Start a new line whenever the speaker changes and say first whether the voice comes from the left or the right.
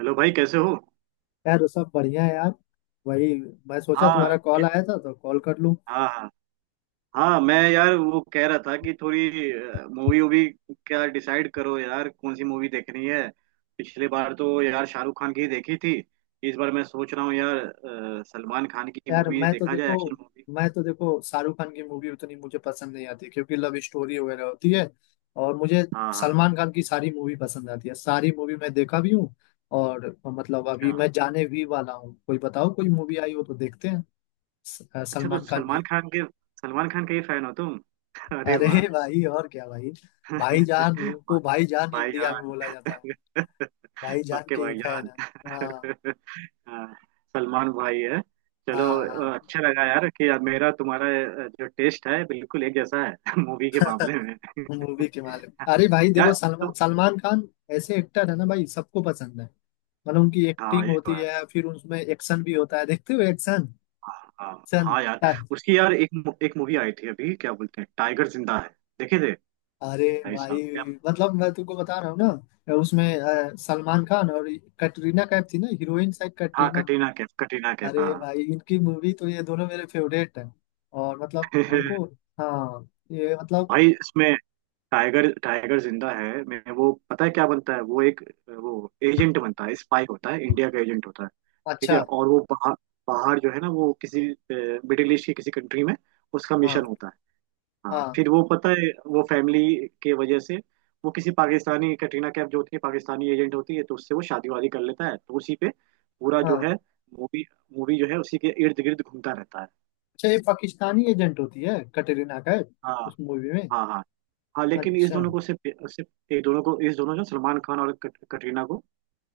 right: Hello भाई, कैसे हो?
left: यार सब बढ़िया है यार। वही। मैं सोचा
right: हाँ।
left: तुम्हारा
right: क-
left: कॉल आया था तो कॉल कर लूं।
right: हाँ, हाँ। हाँ मैं यार वो कह रहा था कि थोड़ी मूवी वूवी, क्या डिसाइड करो यार कौन सी मूवी देखनी है। पिछले बार तो यार शाहरुख खान की ही देखी थी। इस बार मैं सोच रहा हूँ यार सलमान खान की
left: यार
right: मूवी
left: मैं तो
right: देखा जाए,
left: देखो
right: एक्शन मूवी।
left: मैं तो देखो शाहरुख खान की मूवी उतनी मुझे पसंद नहीं आती क्योंकि लव स्टोरी वगैरह होती है। और मुझे
right: हाँ हाँ।
left: सलमान खान की सारी मूवी पसंद आती है। सारी मूवी मैं देखा भी हूँ। और मतलब अभी
right: अच्छा।
left: मैं जाने भी वाला हूँ। कोई बताओ कोई मूवी आई हो तो देखते हैं।
right: अच्छा तो
left: सलमान खान की।
right: सलमान खान के, सलमान खान के ही फैन हो तुम? अरे
left: अरे
right: वाह।
left: भाई और क्या भाई। भाईजान उनको भाईजान इंडिया में
right: भाईजान।
left: बोला जाता है। भाईजान
right: सबके
left: के ही फैन
right: भाईजान।
left: है। हाँ
right: हाँ, सलमान भाई है।
left: हाँ
right: चलो।
left: हाँ।
right: अच्छा लगा यार कि यार मेरा तुम्हारा जो टेस्ट है बिल्कुल एक जैसा है मूवी के मामले में।
left: मूवी के मालूम अरे भाई
right: यार
left: देखो सलमान
right: तो
left: सलमान खान ऐसे एक्टर है ना भाई। सबको पसंद है। मतलब उनकी
right: हाँ,
left: एक्टिंग
right: ये
left: होती
right: तो है।
left: है फिर उसमें एक्शन भी होता है। देखते हो एक्शन
right: हाँ हाँ
left: एक्शन।
right: हाँ यार। उसकी यार एक एक मूवी आई थी अभी, क्या बोलते हैं, टाइगर जिंदा है, देखे थे?
left: अरे
right: भाई
left: भाई
right: साहब क्या!
left: मतलब मैं तुमको बता रहा हूँ ना उसमें सलमान खान और कटरीना कैफ थी ना हीरोइन शायद
right: हाँ
left: कटरीना।
right: कटरीना कैफ, कटरीना कैफ
left: अरे
right: हाँ।
left: भाई इनकी मूवी तो ये दोनों मेरे फेवरेट है। और मतलब हमको। हाँ ये मतलब।
right: भाई इसमें टाइगर, टाइगर जिंदा है, मैं वो पता है क्या बनता है? वो एक, वो एजेंट बनता है, स्पाई होता है, इंडिया का एजेंट होता है। ठीक है,
left: अच्छा।
right: और वो पहाड़, पहाड़ जो है ना वो किसी मिडिल ईस्ट की किसी कंट्री में उसका
left: हाँ
right: मिशन होता है। हाँ
left: हाँ
right: फिर वो पता है वो फैमिली के वजह से, वो किसी पाकिस्तानी कटरीना कैफ जो होती है पाकिस्तानी एजेंट होती है तो उससे वो शादी वादी कर लेता है, तो उसी पे पूरा जो
left: हाँ।
right: है मूवी, मूवी जो है उसी के इर्द गिर्द घूमता रहता है।
left: अच्छा ये पाकिस्तानी एजेंट होती है कटरीना कैफ
right: हाँ
left: उस मूवी में।
right: हाँ। हाँ हाँ लेकिन इस
left: अच्छा।
right: दोनों को सिर्फ, सिर्फ एक दोनों को, इस दोनों जो सलमान खान और कटरीना को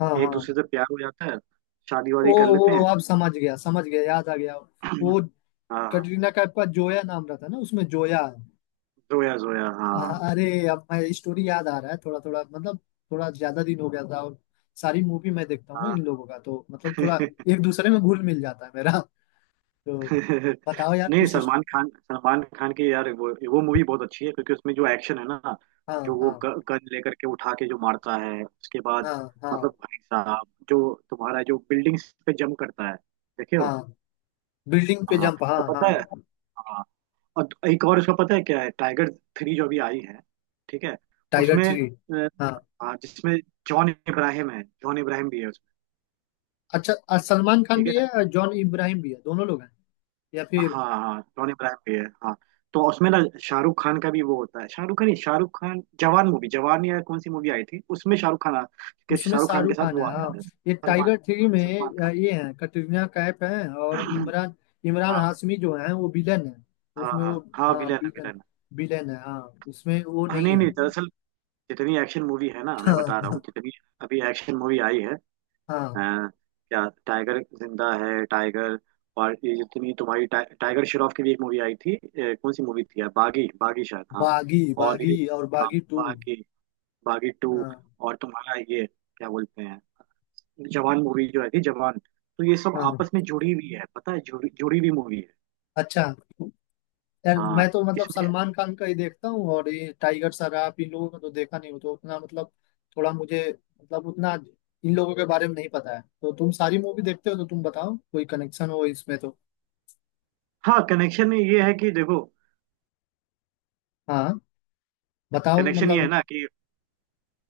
left: हाँ
right: एक
left: हाँ।
right: दूसरे से प्यार हो जाता है, शादी
left: ओ
right: वादी कर
left: ओ
right: लेते हैं।
left: अब समझ गया याद आ गया। वो
right: हाँ
left: कटरीना कैफ का जोया नाम रहता है ना उसमें जोया है।
right: जोया, जोया हाँ।
left: अरे अब मैं स्टोरी याद आ रहा है थोड़ा थोड़ा मतलब थोड़ा ज्यादा दिन हो गया था। और सारी मूवी मैं देखता हूँ ना
right: हाँ।
left: इन लोगों का तो मतलब थोड़ा एक दूसरे में घुल मिल जाता है मेरा। तो बताओ यार
right: नहीं,
left: कुछ इस।
right: सलमान खान, सलमान खान की यार वो मूवी बहुत अच्छी है क्योंकि उसमें जो एक्शन है ना,
left: हाँ
right: जो वो
left: हाँ
right: गन लेकर के उठा के जो मारता है उसके बाद,
left: हाँ हाँ।
right: मतलब भाई साहब जो तुम्हारा जो बिल्डिंग्स पे जंप करता है, देखे हो?
left: हाँ बिल्डिंग पे
right: हाँ।
left: जंप हाँ
right: और पता है,
left: हाँ।
right: हाँ, और एक और उसका पता है क्या है, टाइगर थ्री जो अभी आई है, ठीक है,
left: टाइगर
right: उसमें
left: थ्री। हाँ
right: हाँ जिसमें जॉन इब्राहिम है, जॉन इब्राहिम भी है उसमें।
left: अच्छा सलमान खान
right: ठीक।
left: भी है और जॉन इब्राहिम भी है दोनों लोग हैं। या फिर
right: हाँ हाँ टोनी इब्राहिम भी है, हाँ। तो उसमें ना शाहरुख खान का भी वो होता है, शाहरुख खान नहीं, शाहरुख खान, जवान मूवी, जवान या कौन सी मूवी आई थी उसमें शाहरुख खान के,
left: उसमें
right: शाहरुख खान के
left: शाहरुख
right: साथ
left: खान है
right: वो आता
left: हाँ।
right: है
left: ये
right: सलमान,
left: टाइगर थ्री
right: सलमान
left: में
right: खान।
left: ये है कटरीना कैफ है और इमरान। इमरान
right: हाँ
left: हाशमी जो है वो विलन है।
right: हाँ
left: उसमें
right: हाँ,
left: वो
right: हाँ
left: हाँ
right: विलन है,
left: विलन
right: विलन है।
left: विलन है हाँ। इसमें वो
right: हाँ
left: नहीं
right: नहीं
left: है।
right: नहीं, दरअसल जितनी एक्शन मूवी है ना, मैं बता रहा हूँ,
left: हाँ
right: जितनी अभी एक्शन मूवी आई है अ,
left: हाँ।
right: क्या टाइगर जिंदा है, टाइगर, और ये जितनी तुम्हारी टाइगर श्रॉफ की भी एक मूवी आई थी कौन सी मूवी थी यार, बागी, बागी शायद हाँ।
left: बागी
right: और
left: बागी
right: ये,
left: और
right: हाँ
left: बागी टू।
right: बागी, बागी टू।
left: हाँ
right: और तुम्हारा ये, क्या बोलते हैं, जवान मूवी जो है थी, जवान। तो ये सब
left: हाँ।
right: आपस में जुड़ी हुई है, पता है, जुड़ी, जुड़ी हुई मूवी है।
left: अच्छा यार
right: हाँ
left: मैं तो मतलब
right: इसमें।
left: सलमान खान का ही देखता हूँ। और ये टाइगर श्रॉफ इन लोगों का तो देखा नहीं हो तो उतना मतलब थोड़ा मुझे मतलब उतना इन लोगों के बारे में नहीं पता है। तो तुम सारी मूवी देखते हो तो तुम बताओ कोई कनेक्शन हो इसमें तो।
right: हाँ कनेक्शन ये है कि देखो,
left: हाँ बताओ तो
right: कनेक्शन ये है
left: मतलब।
right: ना कि,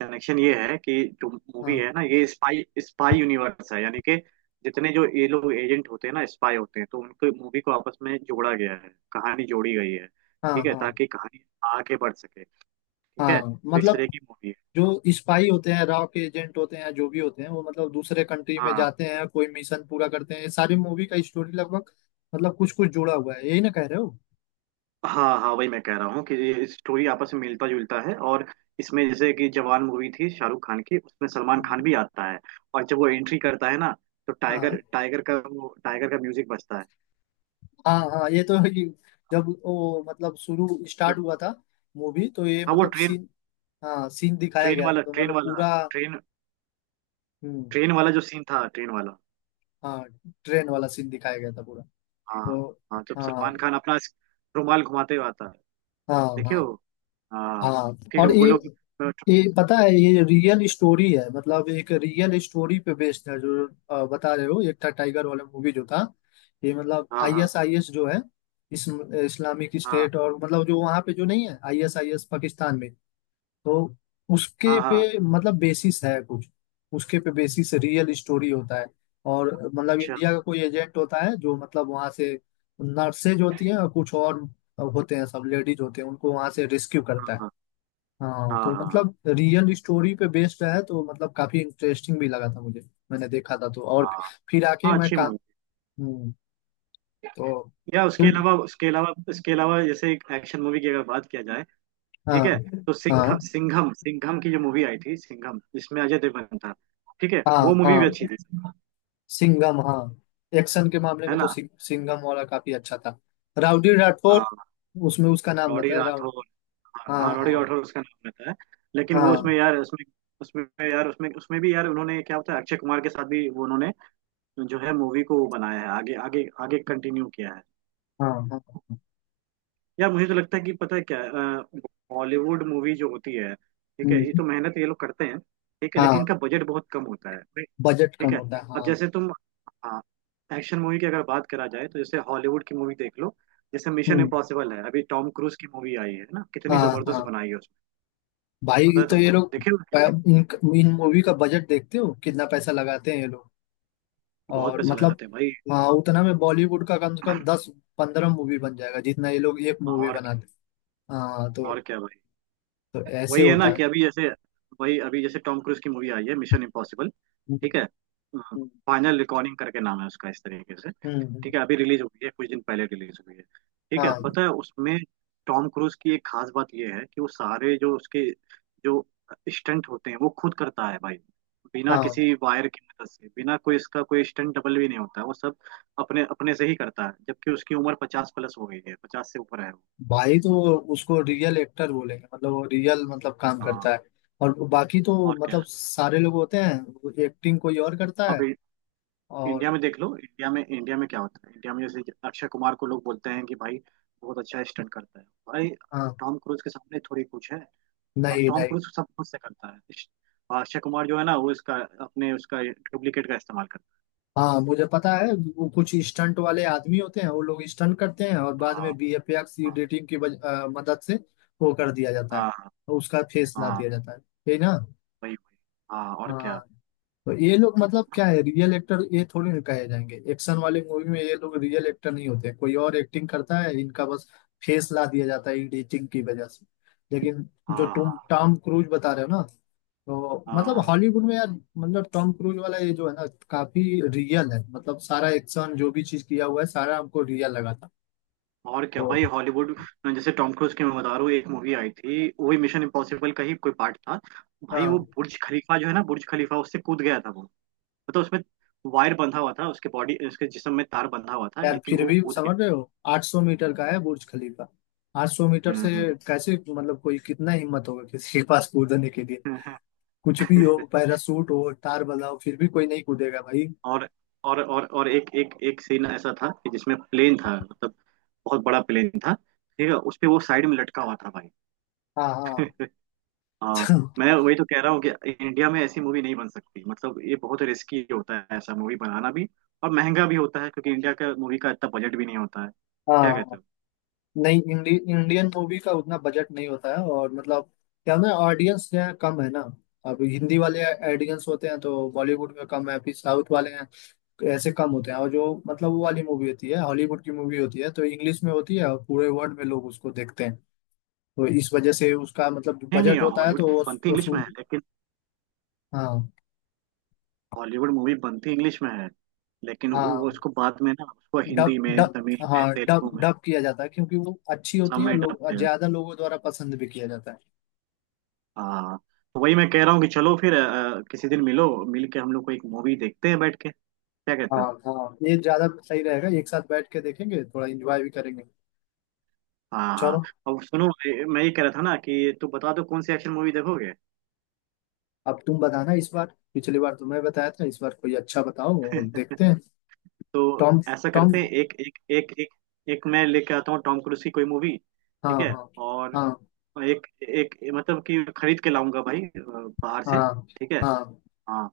right: कनेक्शन ये है कि जो मूवी
left: हाँ
right: है ना, ये स्पाई, स्पाई यूनिवर्स है, यानी कि जितने जो ये लोग एजेंट होते हैं ना, स्पाई होते हैं, तो उनके मूवी को आपस में जोड़ा गया है, कहानी जोड़ी गई है,
left: हाँ
right: ठीक है,
left: हाँ
right: ताकि कहानी आगे बढ़ सके। ठीक है,
left: हाँ
right: तो इस
left: मतलब
right: तरह की मूवी है।
left: जो स्पाई होते हैं रॉ के एजेंट होते हैं जो भी होते हैं वो मतलब दूसरे कंट्री में
right: हाँ
left: जाते हैं कोई मिशन पूरा करते हैं। ये सारी मूवी का स्टोरी लगभग मतलब कुछ कुछ जुड़ा हुआ है यही ना कह रहे हो।
right: हाँ हाँ, वही मैं कह रहा हूँ कि ये स्टोरी आपस में मिलता जुलता है। और इसमें जैसे कि जवान मूवी थी शाहरुख खान की, उसमें सलमान खान
left: हम्म।
right: भी आता है, और जब वो एंट्री करता है ना तो
left: हाँ
right: टाइगर, टाइगर का वो, टाइगर का म्यूजिक बजता है।
left: हाँ हाँ ये तो है कि जब वो मतलब शुरू स्टार्ट
right: वो-
left: हुआ था मूवी तो ये
right: हाँ वो
left: मतलब
right: ट्रेन,
left: सीन। हाँ सीन दिखाया
right: ट्रेन
left: गया था
right: वाला,
left: तो
right: ट्रेन
left: मतलब
right: वाला
left: पूरा।
right: ट्रेन,
left: हम्म।
right: ट्रेन वाला जो सीन था, ट्रेन वाला।
left: हाँ ट्रेन वाला सीन दिखाया गया था पूरा।
right: हाँ।
left: तो
right: हाँ जब सलमान
left: हाँ
right: खान अपना रुमाल घुमाते हुए आता है,
left: हाँ
right: देखे
left: हाँ
right: हो? हाँ।
left: हाँ।
right: फिर
left: और
right: वो लोग,
left: ये पता है ये रियल स्टोरी है मतलब एक रियल स्टोरी पे बेस्ड है। जो बता रहे हो एक था टाइगर वाला मूवी जो था ये मतलब
right: हाँ हाँ
left: आईएसआईएस जो है इस इस्लामिक
right: हाँ।
left: स्टेट। और मतलब जो वहाँ पे जो नहीं है आईएसआईएस पाकिस्तान में तो उसके
right: हाँ हाँ
left: पे मतलब बेसिस है कुछ। उसके पे बेसिस रियल स्टोरी होता है। और मतलब
right: अच्छा।
left: इंडिया का कोई एजेंट होता है जो मतलब वहाँ से नर्सेज होती हैं और कुछ और होते हैं सब लेडीज होते हैं उनको वहाँ से रेस्क्यू
right: हाँ
left: करता है।
right: हाँ
left: हाँ
right: हाँ
left: तो
right: हाँ।
left: मतलब रियल स्टोरी पे बेस्ड है तो मतलब काफी इंटरेस्टिंग भी लगा था मुझे। मैंने देखा था तो और
right: हाँ
left: फिर आके
right: हाँ
left: मैं
right: अच्छी
left: का।
right: मूवी।
left: हम्म। तो
right: या उसके
left: तुम।
right: अलावा, उसके अलावा, इसके अलावा जैसे एक एक्शन मूवी की अगर बात किया जाए,
left: हाँ
right: ठीक है, तो
left: हाँ
right: सिंघम, सिंघम, सिंघम की जो मूवी आई थी, सिंघम, जिसमें अजय देवगन था, ठीक है,
left: हाँ
right: वो मूवी भी
left: हाँ
right: अच्छी थी।
left: सिंघम हाँ। एक्शन के मामले
right: है
left: में तो
right: ना।
left: सिंघम वाला काफी अच्छा था। राउडी राठौर
right: हाँ
left: उसमें उसका नाम
right: रॉडी
left: रहता है राउड।
right: राठौर। हाँ
left: हाँ
right: हाँ, रॉडी
left: हाँ
right: राठौर उसका नाम रहता है। लेकिन वो
left: हाँ
right: उसमें यार, उसमें, उसमें यार, उसमें उसमें भी यार, उन्होंने क्या होता है, अक्षय कुमार के साथ भी वो उन्होंने जो है मूवी को बनाया है, आगे, आगे, आगे कंटिन्यू किया है।
left: हाँ हाँ हाँ।
right: यार मुझे तो लगता है कि पता है क्या, बॉलीवुड मूवी जो होती है, ठीक है, ये
left: हम्म।
right: तो मेहनत ये लोग करते हैं, ठीक है, लेकिन
left: हाँ
right: इनका बजट बहुत कम होता है, right?
left: बजट कम
right: ठीक है।
left: होता है
right: अब
left: हाँ।
right: जैसे तुम, हाँ एक्शन मूवी की अगर बात करा जाए, तो जैसे हॉलीवुड की मूवी देख लो, जैसे मिशन
left: हम्म।
right: इम्पॉसिबल है, अभी टॉम क्रूज की मूवी आई है ना, कितनी
left: हाँ
right: जबरदस्त
left: हाँ
right: बनाई है उसमें,
left: भाई
right: पता है
left: तो ये
right: तुमको,
left: लोग
right: देखे हो?
left: इन इन मूवी का बजट देखते हो कितना पैसा लगाते हैं ये लोग।
right: बहुत
left: और
right: पैसा
left: मतलब
right: लगाते हैं भाई।
left: हाँ उतना में बॉलीवुड का कम से कम 10 15 मूवी बन जाएगा जितना ये लोग एक मूवी
right: और
left: बनाते हैं। हाँ तो
right: और क्या भाई।
left: तो ऐसे
right: वही है
left: होता
right: ना
left: है।
right: कि अभी जैसे, वही अभी जैसे टॉम क्रूज की मूवी आई है मिशन इम्पॉसिबल,
left: ये।
right: ठीक है,
left: हम्म
right: फाइनल रिकॉर्डिंग करके नाम है उसका इस तरीके से,
left: हम्म।
right: ठीक है, अभी रिलीज हुई है, कुछ दिन पहले रिलीज हुई है, ठीक है,
left: हाँ
right: पता है उसमें, टॉम क्रूज की एक खास बात यह है कि वो सारे जो उसके जो स्टंट होते हैं वो खुद करता है भाई, बिना
left: हाँ
right: किसी वायर की मदद से, बिना कोई, इसका कोई स्टंट डबल भी नहीं होता है, वो सब अपने, अपने से ही करता है, जबकि उसकी उम्र पचास प्लस हो गई है, पचास से ऊपर है वो।
left: भाई तो उसको रियल एक्टर बोलेंगे मतलब वो रियल मतलब काम
right: हाँ
left: करता है। और बाकी तो
right: और क्या।
left: मतलब सारे लोग होते हैं एक्टिंग कोई और करता
right: अब
left: है।
right: इंडिया
left: और
right: में देख लो, इंडिया में, इंडिया में क्या होता है, इंडिया में जैसे अक्षय कुमार को लोग बोलते हैं कि भाई बहुत अच्छा स्टंट करता है भाई,
left: हाँ
right: टॉम क्रूज के सामने थोड़ी कुछ है। और
left: नहीं
right: टॉम
left: नहीं।
right: क्रूज सब कुछ से करता है, और अक्षय कुमार जो है ना वो इसका, अपने उसका डुप्लीकेट का इस्तेमाल करता
left: हाँ मुझे पता है वो कुछ स्टंट वाले आदमी होते हैं वो लोग स्टंट करते हैं और बाद
right: है।
left: में
right: हाँ
left: वीएफएक्स
right: हाँ।
left: एडिटिंग की मदद से वो कर दिया जाता है।
right: हाँ, हाँ
left: उसका फेस ला
right: हाँ,
left: दिया जाता है यही ना।
right: वही वही। हाँ और क्या।
left: हाँ तो ये लोग मतलब क्या है रियल एक्टर ये थोड़ी ना कहे जाएंगे एक्शन वाले मूवी में ये लोग रियल एक्टर नहीं होते कोई और एक्टिंग करता है इनका बस फेस ला दिया जाता है एडिटिंग की वजह से। लेकिन जो
right: हाँ हाँ
left: तुम टॉम क्रूज बता रहे हो ना तो मतलब
right: हाँ,
left: हॉलीवुड में यार मतलब टॉम क्रूज वाला ये जो है ना काफी रियल है मतलब सारा एक्शन जो भी चीज किया हुआ है सारा हमको रियल लगा था।
right: और क्या
left: तो
right: भाई, हॉलीवुड जैसे टॉम क्रूज की, मैं बता रहा हूँ, एक मूवी आई थी वही मिशन इम्पॉसिबल का ही कोई पार्ट था, भाई वो
left: हाँ
right: बुर्ज खलीफा जो है ना, बुर्ज खलीफा, उससे कूद गया था वो, मतलब उसमें वायर बंधा हुआ था उसके बॉडी, उसके जिस्म में तार बंधा हुआ था
left: यार
right: लेकिन
left: फिर
right: वो
left: भी
right: कूद
left: समझ
right: गया
left: रहे
right: था।
left: हो 800 मीटर का है बुर्ज खलीफा। 800 मीटर से
right: हम्म।
left: कैसे मतलब कोई कितना हिम्मत होगा किसी के पास कूदने के लिए।
right: था।
left: कुछ भी हो पैरासूट हो तार बजाओ फिर भी कोई नहीं कूदेगा भाई।
right: और और एक, एक एक सीन ऐसा था कि जिसमें प्लेन था, मतलब बहुत बड़ा प्लेन था, ठीक है, उस पे वो साइड में लटका हुआ था भाई।
left: हाँ हाँ
right: हाँ। मैं वही तो कह रहा हूँ कि इंडिया में ऐसी मूवी नहीं बन सकती, मतलब ये बहुत रिस्की होता है ऐसा मूवी बनाना भी, और महंगा भी होता है क्योंकि इंडिया का मूवी का इतना बजट भी नहीं होता है। क्या
left: हाँ
right: कहते हो?
left: नहीं इंडियन मूवी का उतना बजट नहीं होता है और मतलब क्या ना ऑडियंस यहाँ कम है ना। अब हिंदी वाले ऑडियंस होते हैं तो बॉलीवुड में कम है फिर साउथ वाले हैं ऐसे कम होते हैं। और जो मतलब वो वाली मूवी होती है हॉलीवुड की मूवी होती है तो इंग्लिश में होती है और पूरे वर्ल्ड में लोग उसको देखते हैं तो इस वजह से उसका मतलब
right: नहीं नहीं,
left: बजट होता है तो
right: हॉलीवुड
left: वो
right: बनती इंग्लिश में
left: वसूल।
right: है लेकिन,
left: हाँ
right: हॉलीवुड मूवी बनती इंग्लिश में है लेकिन वो
left: हाँ
right: उसको बाद में ना उसको
left: डब
right: हिंदी में,
left: डब
right: तमिल में,
left: हाँ डब
right: तेलुगु में
left: डब किया जाता है क्योंकि वो अच्छी होती
right: सब
left: है और
right: में डब
left: लोग
right: किया जाता
left: ज्यादा
right: है।
left: लोगों द्वारा पसंद भी किया जाता है।
right: हाँ। तो वही मैं कह रहा हूँ कि चलो फिर किसी दिन मिलो, मिल के हम लोग को एक मूवी देखते हैं बैठ के, क्या कहते
left: हाँ
right: हो?
left: हाँ ये ज्यादा सही रहेगा एक साथ बैठ के देखेंगे थोड़ा एंजॉय भी करेंगे।
right: हाँ हाँ।
left: चलो।
right: अब सुनो मैं ये कह रहा था ना कि तू बता दो कौन सी एक्शन मूवी देखोगे।
left: अब तुम बताना इस बार पिछली बार तुमने बताया था इस बार कोई अच्छा बताओ और देखते हैं।
right: तो
left: टॉम
right: ऐसा
left: टॉम
right: करते हैं, एक, एक, एक, एक, एक मैं लेके आता हूँ टॉम क्रूज की कोई मूवी,
left: हाँ
right: ठीक है,
left: हाँ
right: और
left: हाँ
right: एक, एक मतलब कि खरीद के लाऊंगा भाई बाहर से,
left: हाँ
right: ठीक है,
left: हाँ
right: हाँ,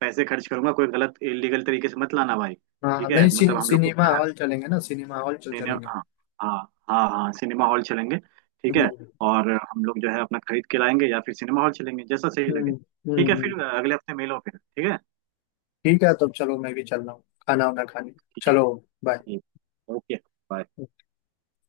right: पैसे खर्च करूंगा, कोई गलत इलीगल तरीके से मत लाना भाई,
left: हाँ।
right: ठीक है,
left: नहीं
right: मतलब हम लोग को
left: सिनेमा हॉल चलेंगे ना सिनेमा हॉल चल चलेंगे
right: हाँ। हाँ हाँ, हाँ सिनेमा हॉल चलेंगे, ठीक है।
left: हम्म
right: और हम लोग जो है अपना खरीद के लाएंगे, या फिर सिनेमा हॉल चलेंगे, जैसा सही लगे,
left: हम्म हम्म
right: ठीक है,
left: हम्म।
right: फिर अगले हफ्ते मिलो फिर, ठीक है।
left: ठीक है तो चलो मैं भी चल रहा हूँ खाना वाना खाने।
right: ठीक।
left: चलो। बाय।
right: ठीक ओके।